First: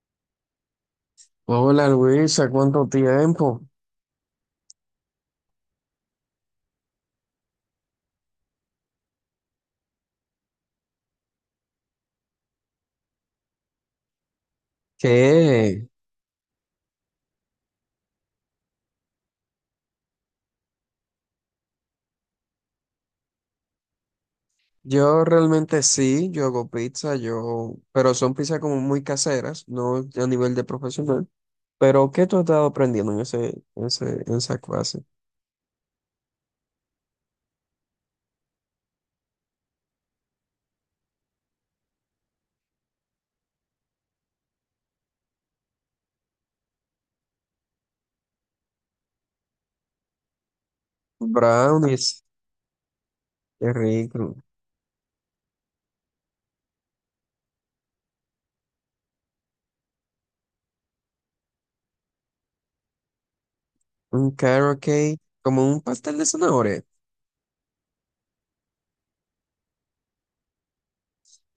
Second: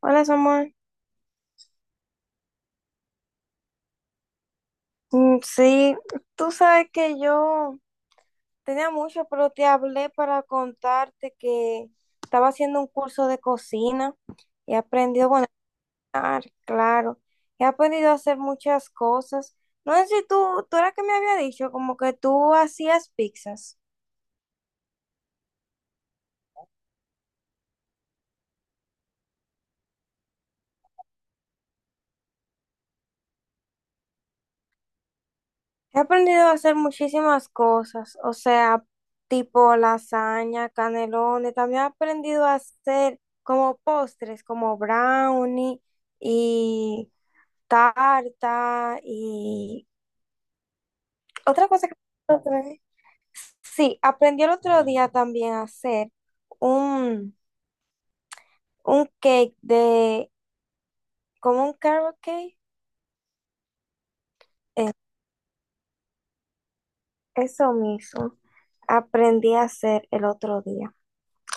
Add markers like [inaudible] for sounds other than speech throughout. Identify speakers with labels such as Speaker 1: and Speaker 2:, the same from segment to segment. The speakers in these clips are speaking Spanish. Speaker 1: Hola, Samuel.
Speaker 2: Hola Luisa, ¿cuánto tiempo?
Speaker 1: Mm, sí, Tú sabes que yo tenía mucho, pero te hablé para contarte que estaba haciendo un curso de cocina y he aprendido,
Speaker 2: ¿Qué?
Speaker 1: ah, claro, he aprendido a hacer muchas cosas. No sé si tú era que me había dicho, como que tú hacías pizzas.
Speaker 2: Yo realmente sí, yo hago pizza, yo, pero son pizzas como muy caseras, no a nivel de profesional. Pero ¿qué tú has estado aprendiendo en esa clase?
Speaker 1: He aprendido a hacer muchísimas cosas, o sea, tipo lasaña, canelones. También he aprendido a hacer como postres, como brownie y tarta y otra cosa que
Speaker 2: Brownies,
Speaker 1: otra vez.
Speaker 2: qué
Speaker 1: Sí,
Speaker 2: rico.
Speaker 1: aprendí el otro día también a hacer un, un cake de, como un carrot cake.
Speaker 2: Un carrot
Speaker 1: Eh,
Speaker 2: cake, como un pastel de zanahoria.
Speaker 1: Eso mismo aprendí a hacer el otro día.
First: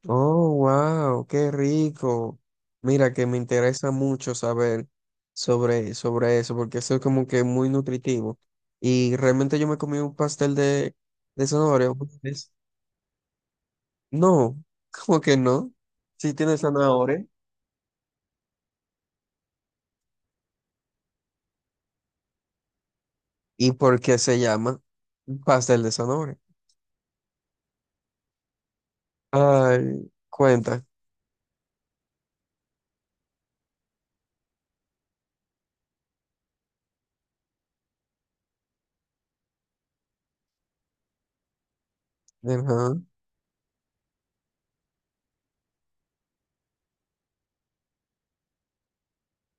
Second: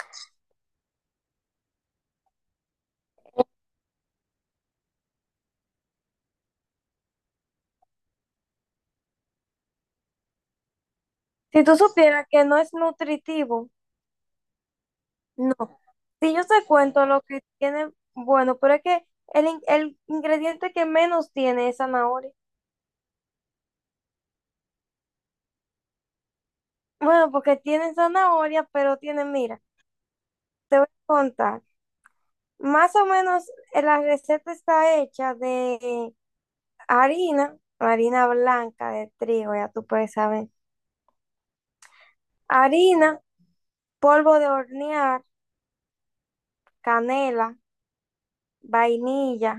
Speaker 2: Oh, wow, qué rico. Mira que me interesa mucho saber sobre eso, porque eso es como que muy nutritivo. Y realmente yo me comí un pastel de
Speaker 1: Si tú
Speaker 2: zanahoria una
Speaker 1: supieras que
Speaker 2: vez.
Speaker 1: no es nutritivo.
Speaker 2: No, [laughs] ¿cómo que
Speaker 1: No,
Speaker 2: no? Sí
Speaker 1: si yo
Speaker 2: tiene
Speaker 1: te cuento lo
Speaker 2: zanahoria.
Speaker 1: que tiene, bueno, pero es que el ingrediente que menos tiene es zanahoria.
Speaker 2: ¿Y por qué se llama pastel de zanahoria?
Speaker 1: Bueno, porque tiene zanahoria, pero tiene, mira,
Speaker 2: Ay,
Speaker 1: te
Speaker 2: cuenta.
Speaker 1: voy a contar. Más o menos la receta está hecha de harina, harina blanca de trigo, ya tú puedes saber.
Speaker 2: Ajá,
Speaker 1: Harina, polvo de hornear, canela, vainilla,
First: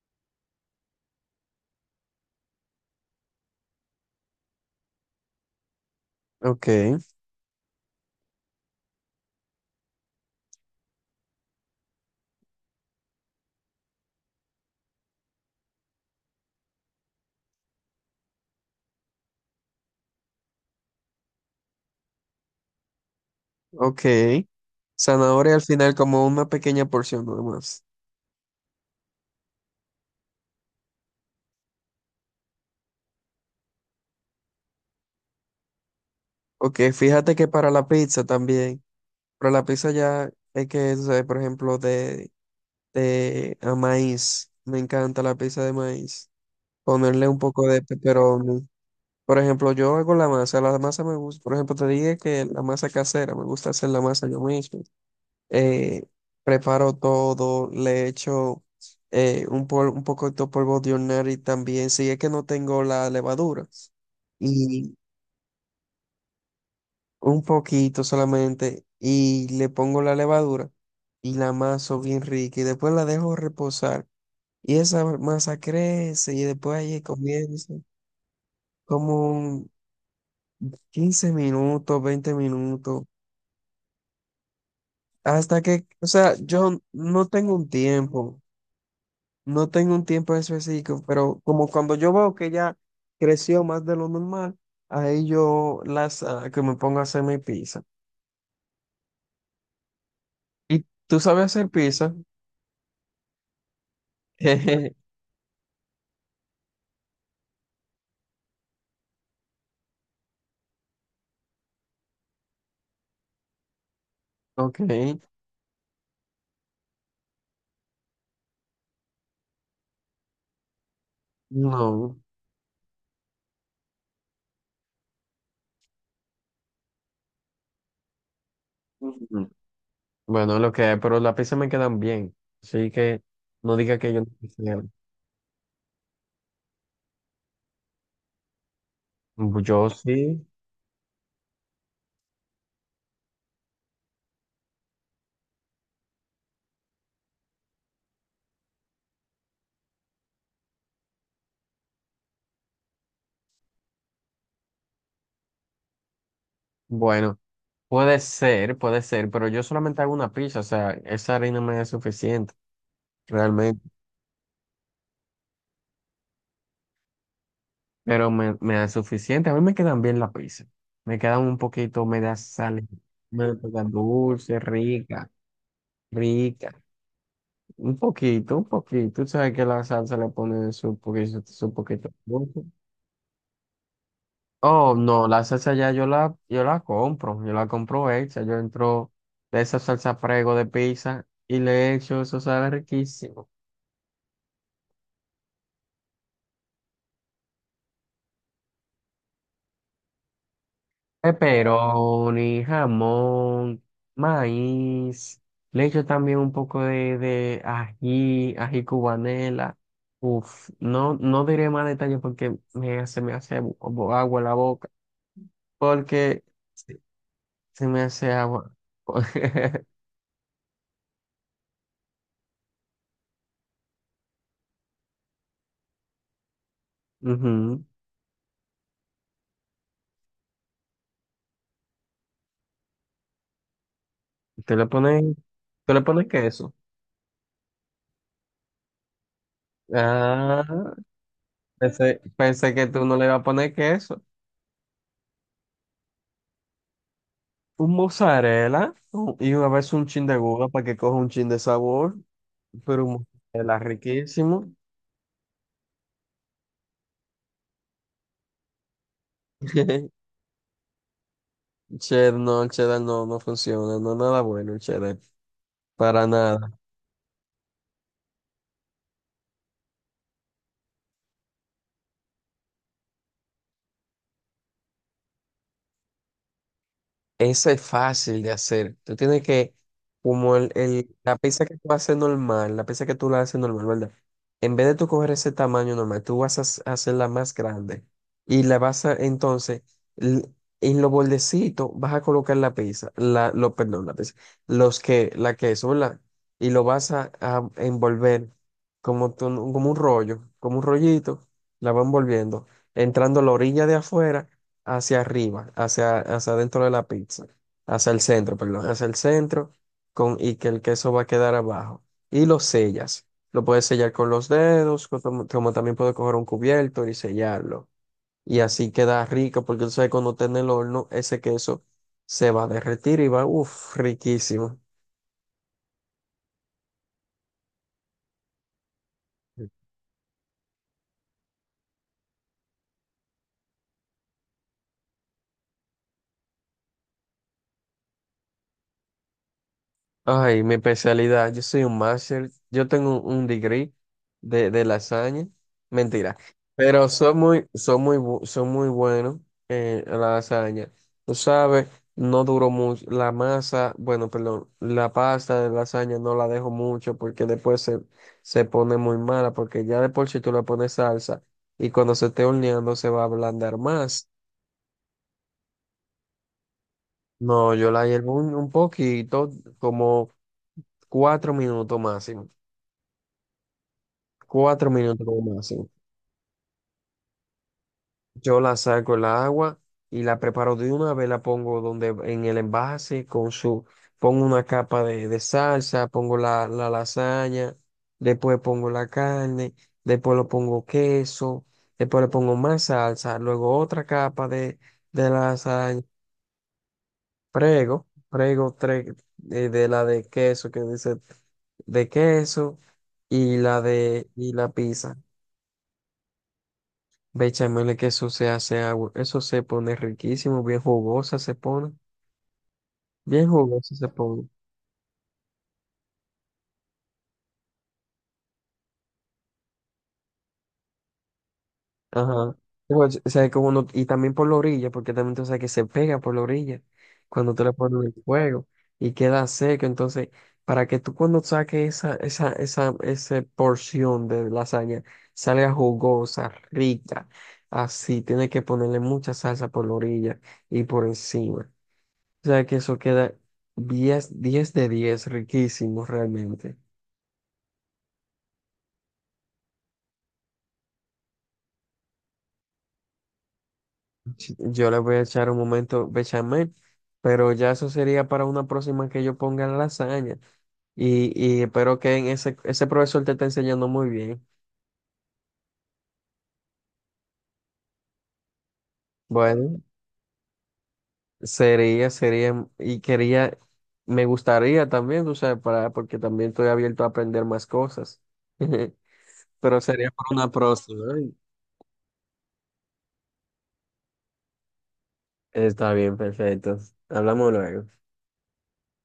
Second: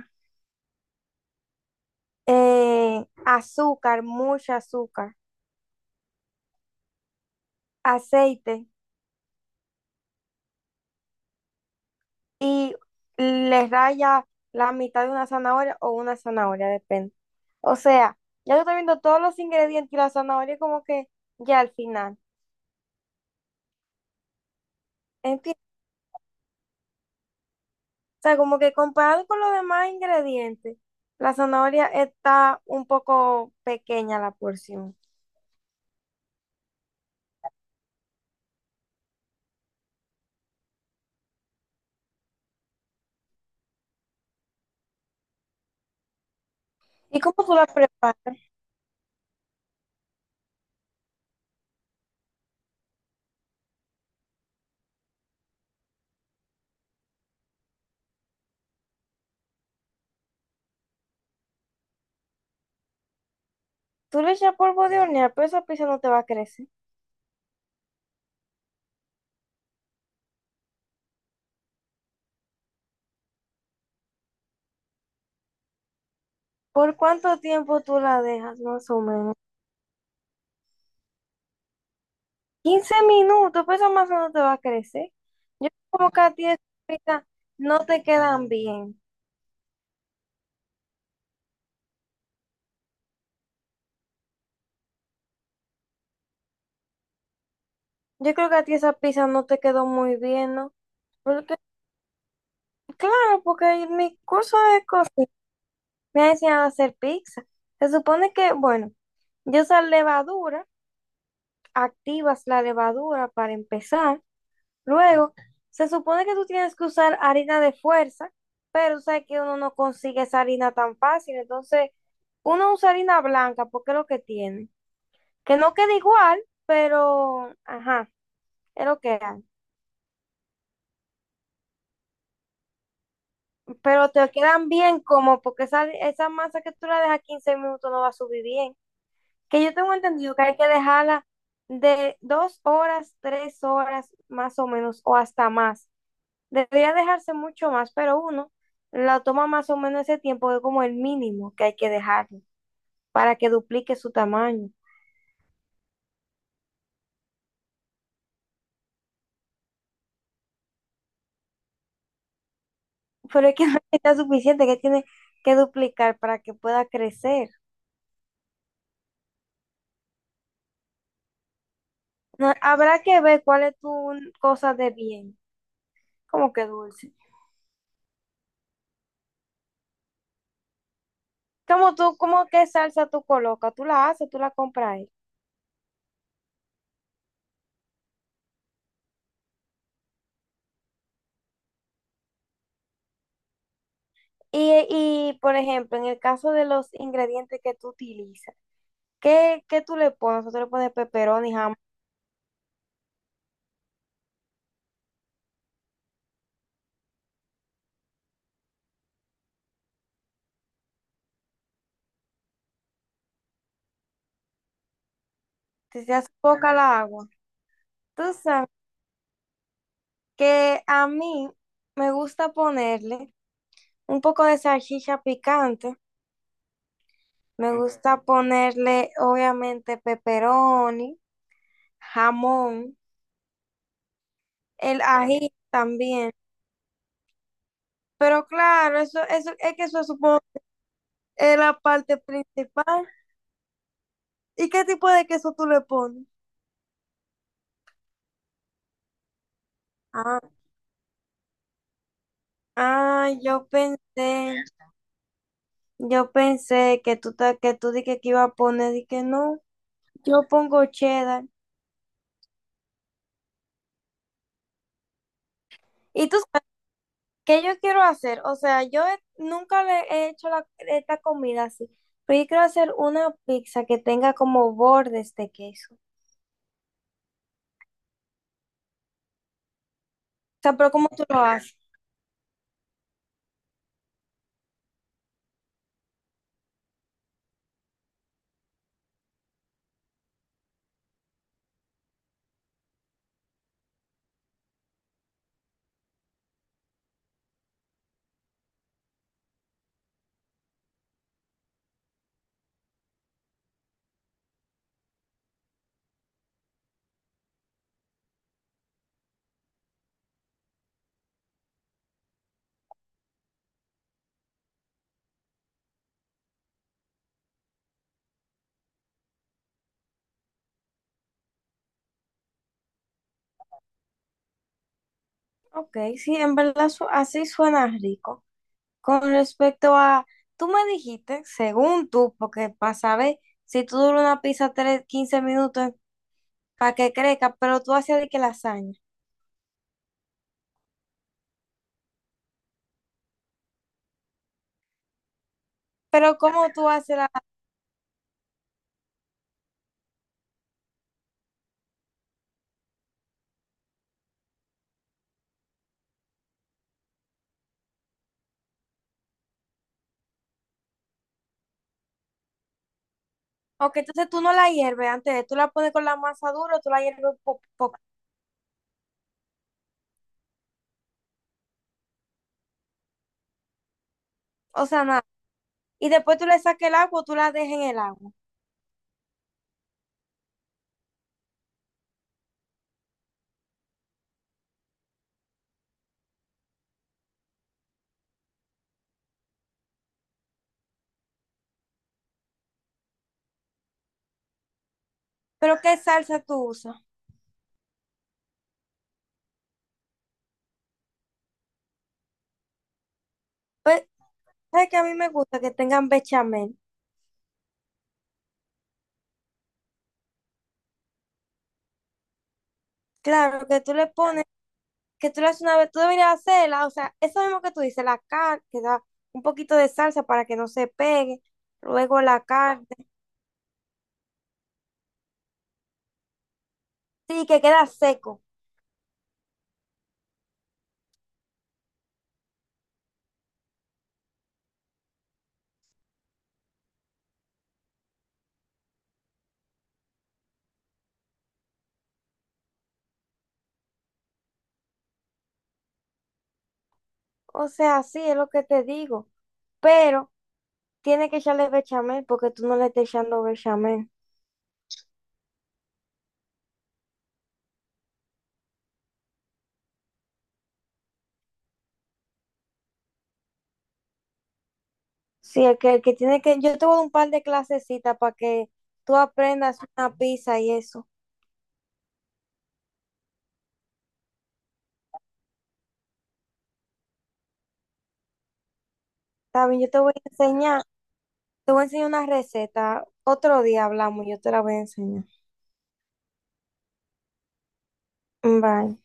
Speaker 1: azúcar, mucha azúcar,
Speaker 2: ok,
Speaker 1: aceite. Y le raya la mitad de una zanahoria o una zanahoria, depende. O sea, ya yo estoy viendo todos los ingredientes y la zanahoria como que ya al final.
Speaker 2: ok. Zanahoria
Speaker 1: ¿Entiendes?
Speaker 2: al final como una pequeña porción nomás.
Speaker 1: O sea, como que comparado con los demás ingredientes, la zanahoria está un poco pequeña la porción.
Speaker 2: Ok, fíjate que para la pizza también. Pero la pizza ya es que, tú sabes, por ejemplo, de a maíz. Me encanta la pizza de maíz.
Speaker 1: ¿Y
Speaker 2: Ponerle un
Speaker 1: cómo tú la
Speaker 2: poco de
Speaker 1: preparas?
Speaker 2: pepperoni. Por ejemplo, yo hago la masa. La masa me gusta. Por ejemplo, te dije que la masa casera, me gusta hacer la masa yo mismo. Eh, preparo todo, le echo un poco de polvo de hornear y también, si es que no tengo la levadura.
Speaker 1: Tú le echas polvo
Speaker 2: Y
Speaker 1: de hornear, pero esa pizza no te va a crecer.
Speaker 2: un poquito solamente y le pongo la levadura y la amaso bien rica y después la dejo reposar y esa masa crece y después
Speaker 1: ¿Por
Speaker 2: ahí
Speaker 1: cuánto
Speaker 2: comienza
Speaker 1: tiempo tú la dejas, más o
Speaker 2: como
Speaker 1: menos?
Speaker 2: un 15 minutos, 20
Speaker 1: Quince
Speaker 2: minutos,
Speaker 1: minutos, pues esa masa no te va a crecer.
Speaker 2: hasta
Speaker 1: Yo
Speaker 2: que, o
Speaker 1: como que a
Speaker 2: sea,
Speaker 1: ti esas
Speaker 2: yo
Speaker 1: pizzas
Speaker 2: no tengo un
Speaker 1: no te
Speaker 2: tiempo,
Speaker 1: quedan bien.
Speaker 2: no tengo un tiempo específico, pero como cuando yo veo que ya creció más de lo normal, ahí yo las que me pongo a hacer mi pizza.
Speaker 1: Yo creo que a ti esa pizza no te quedó muy bien, ¿no?
Speaker 2: ¿Y tú sabes
Speaker 1: Porque,
Speaker 2: hacer pizza?
Speaker 1: claro, porque en mi curso de
Speaker 2: [laughs]
Speaker 1: cocina me ha enseñado a hacer pizza. Se supone que, bueno, yo esa levadura, activas la levadura para empezar.
Speaker 2: Ok.
Speaker 1: Luego, se supone que tú tienes que usar harina de fuerza, pero sabes que uno no consigue esa harina tan fácil. Entonces,
Speaker 2: No.
Speaker 1: uno usa harina blanca porque es lo que tiene, que no queda igual, pero, ajá, es lo que hay.
Speaker 2: Mm. Bueno, lo que, hay, pero los lápices me quedan bien. Así que no diga
Speaker 1: Pero
Speaker 2: que yo no
Speaker 1: te quedan
Speaker 2: quisiera.
Speaker 1: bien como, porque esa masa que tú la dejas 15 minutos no va a subir bien. Que yo
Speaker 2: Yo
Speaker 1: tengo entendido que
Speaker 2: sí.
Speaker 1: hay que dejarla de 2 horas, 3 horas, más o menos, o hasta más. Debería dejarse mucho más, pero uno la toma más o menos ese tiempo, es como el mínimo que hay que dejarle para que duplique su tamaño.
Speaker 2: Bueno, puede ser, pero yo solamente hago una pizza. O sea, esa harina me es suficiente,
Speaker 1: Pero es que [laughs] no
Speaker 2: realmente.
Speaker 1: está suficiente, que tiene que duplicar para que pueda crecer.
Speaker 2: Pero me da suficiente. A mí me quedan bien las pizzas. Me quedan un poquito, me da
Speaker 1: No,
Speaker 2: sal,
Speaker 1: habrá que ver
Speaker 2: me
Speaker 1: cuál es
Speaker 2: quedan
Speaker 1: tu
Speaker 2: dulce,
Speaker 1: cosa de
Speaker 2: rica,
Speaker 1: bien, como que
Speaker 2: rica.
Speaker 1: dulce.
Speaker 2: Un poquito, un poquito. Tú sabes que la salsa le pone su poquito de
Speaker 1: Cómo
Speaker 2: dulce.
Speaker 1: qué salsa tú colocas? Tú la haces, tú la compras
Speaker 2: Oh,
Speaker 1: ahí.
Speaker 2: no, la salsa ya yo la compro hecha, yo entro de esa salsa prego de pizza y le echo, eso sabe riquísimo.
Speaker 1: Y, por ejemplo, en el caso de los ingredientes que tú utilizas, qué tú le pones? Tú le pones pepperoni, jamón,
Speaker 2: Pepperoni, jamón, maíz, le echo también un poco de ají cubanela. Uf, no, no diré más detalles porque me hace agua la boca,
Speaker 1: si se hace
Speaker 2: porque
Speaker 1: poca la
Speaker 2: se
Speaker 1: agua.
Speaker 2: se me
Speaker 1: Tú
Speaker 2: hace
Speaker 1: sabes
Speaker 2: agua. [laughs]
Speaker 1: que a mí me gusta ponerle un poco de salchicha picante, me
Speaker 2: Ujú.
Speaker 1: gusta ponerle obviamente pepperoni, jamón,
Speaker 2: Tú le
Speaker 1: el
Speaker 2: pones,
Speaker 1: ají
Speaker 2: tú le pones
Speaker 1: también.
Speaker 2: queso.
Speaker 1: Pero claro, es que eso supongo
Speaker 2: Ah,
Speaker 1: es la parte
Speaker 2: pensé
Speaker 1: principal.
Speaker 2: que tú no le ibas a poner queso.
Speaker 1: ¿Y qué tipo de queso tú le pones?
Speaker 2: Un mozzarella y una vez un chin de
Speaker 1: Ah,
Speaker 2: gouda para que coja un chin de sabor, pero un
Speaker 1: ah, yo
Speaker 2: mozzarella
Speaker 1: pensé,
Speaker 2: riquísimo.
Speaker 1: yo pensé que tú dije que iba a poner, dije no,
Speaker 2: [laughs]
Speaker 1: yo pongo cheddar.
Speaker 2: Cheddar, no, el cheddar no, no funciona, no es nada bueno el cheddar, para
Speaker 1: ¿Y tú sabes
Speaker 2: nada.
Speaker 1: qué yo quiero hacer? O sea, nunca le he hecho esta comida así, pero yo quiero hacer una pizza que tenga como bordes de queso. O
Speaker 2: Eso es fácil de hacer. Tú tienes que, como
Speaker 1: sea, pero ¿cómo tú
Speaker 2: la
Speaker 1: lo
Speaker 2: pizza que
Speaker 1: haces?
Speaker 2: tú haces normal, la pizza que tú la haces normal, ¿verdad? En vez de tú coger ese tamaño normal, tú vas a hacerla más grande. Y la vas a, entonces, l- en los bordecitos vas a colocar la pizza, la, lo, perdón, la pizza, los que, la queso, ¿verdad? Y lo vas a envolver como, como un rollo, como un rollito, la va envolviendo, entrando a la orilla de afuera hacia arriba, hacia dentro de la pizza, hacia el centro, perdón, hacia el centro, y que el queso va a quedar abajo. Y lo sellas. Lo puedes sellar con los dedos, como también puedes coger un cubierto y sellarlo. Y así queda rico, porque tú sabes, cuando esté en el horno, ese queso se va a derretir y va, uff, riquísimo.
Speaker 1: Ok, sí, en verdad así suena rico. Con respecto a, tú me dijiste, según tú, porque para saber si tú duras una pizza 15 minutos para que crezca, pero tú haces de que lasaña.
Speaker 2: Ay, mi especialidad, yo soy un máster, yo tengo un degree de lasaña, mentira,
Speaker 1: Pero ¿cómo tú
Speaker 2: pero
Speaker 1: haces la...?
Speaker 2: soy muy bueno en la lasaña. Tú sabes, no duró mucho, la masa, bueno, perdón, la pasta de lasaña no la dejo mucho porque después se pone muy mala, porque ya de por sí tú le pones salsa y cuando se esté horneando se va a ablandar
Speaker 1: Ok,
Speaker 2: más.
Speaker 1: entonces tú no la hierves antes, tú la pones con la masa dura, o tú la hierves
Speaker 2: No, yo
Speaker 1: poco,
Speaker 2: la hiervo un poquito, como 4 minutos máximo.
Speaker 1: o
Speaker 2: Cuatro
Speaker 1: sea, nada.
Speaker 2: minutos como máximo.
Speaker 1: Y después tú le sacas el agua, o tú la dejas en el agua.
Speaker 2: Yo la saco el agua y la preparo de una vez, la pongo donde en el envase con su, pongo una capa de salsa, pongo la lasaña, después pongo la carne, después lo pongo queso, después le pongo más salsa, luego otra capa de
Speaker 1: Pero ¿qué
Speaker 2: lasaña,
Speaker 1: salsa tú usas?
Speaker 2: prego tres, de la de queso que dice de queso y la
Speaker 1: Pues,
Speaker 2: de y la
Speaker 1: ¿sabes que a mí
Speaker 2: pizza.
Speaker 1: me gusta que tengan bechamel?
Speaker 2: Ve, Chaimele, que eso se hace agua, eso se pone riquísimo, bien jugosa se pone, bien
Speaker 1: Claro, que
Speaker 2: jugosa
Speaker 1: tú le
Speaker 2: se
Speaker 1: pones...
Speaker 2: pone.
Speaker 1: que tú le haces una vez, tú deberías hacerla, o sea, eso mismo que tú dices, la carne, que da un poquito de salsa para que no se pegue, luego la
Speaker 2: Ajá.
Speaker 1: carne,
Speaker 2: Igual, o sea, como y también por la orilla, porque también tú sabes que se pega por la orilla
Speaker 1: sí,
Speaker 2: cuando
Speaker 1: que
Speaker 2: tú le
Speaker 1: queda
Speaker 2: pones el
Speaker 1: seco,
Speaker 2: fuego y queda seco. Entonces, para que tú cuando saques esa porción de lasaña salga jugosa, rica, así, tienes que ponerle mucha salsa por la orilla y por encima. O sea que eso queda 10 10 de 10 riquísimo realmente.
Speaker 1: o sea, sí, es lo que te digo, pero tiene que echarle bechamel porque tú no le estás echando bechamel.
Speaker 2: Yo le voy a echar un momento bechamel, pero ya eso sería para una próxima que yo ponga la lasaña. Y, y espero que en ese profesor te esté enseñando muy bien.
Speaker 1: Sí, el que tiene que, yo te voy a dar un par de clasecitas para que tú aprendas
Speaker 2: Bueno,
Speaker 1: una pizza y eso.
Speaker 2: sería, sería, mm, y quería, me gustaría también, tú sabes, porque también estoy abierto a aprender más cosas. [laughs]
Speaker 1: También
Speaker 2: Pero
Speaker 1: yo te
Speaker 2: sería
Speaker 1: voy
Speaker 2: para
Speaker 1: a
Speaker 2: una
Speaker 1: enseñar,
Speaker 2: próxima. ¿Eh?
Speaker 1: te voy a enseñar una receta, otro día hablamos, yo te la voy a enseñar.
Speaker 2: Está bien, perfecto. Hablamos luego.
Speaker 1: Bye.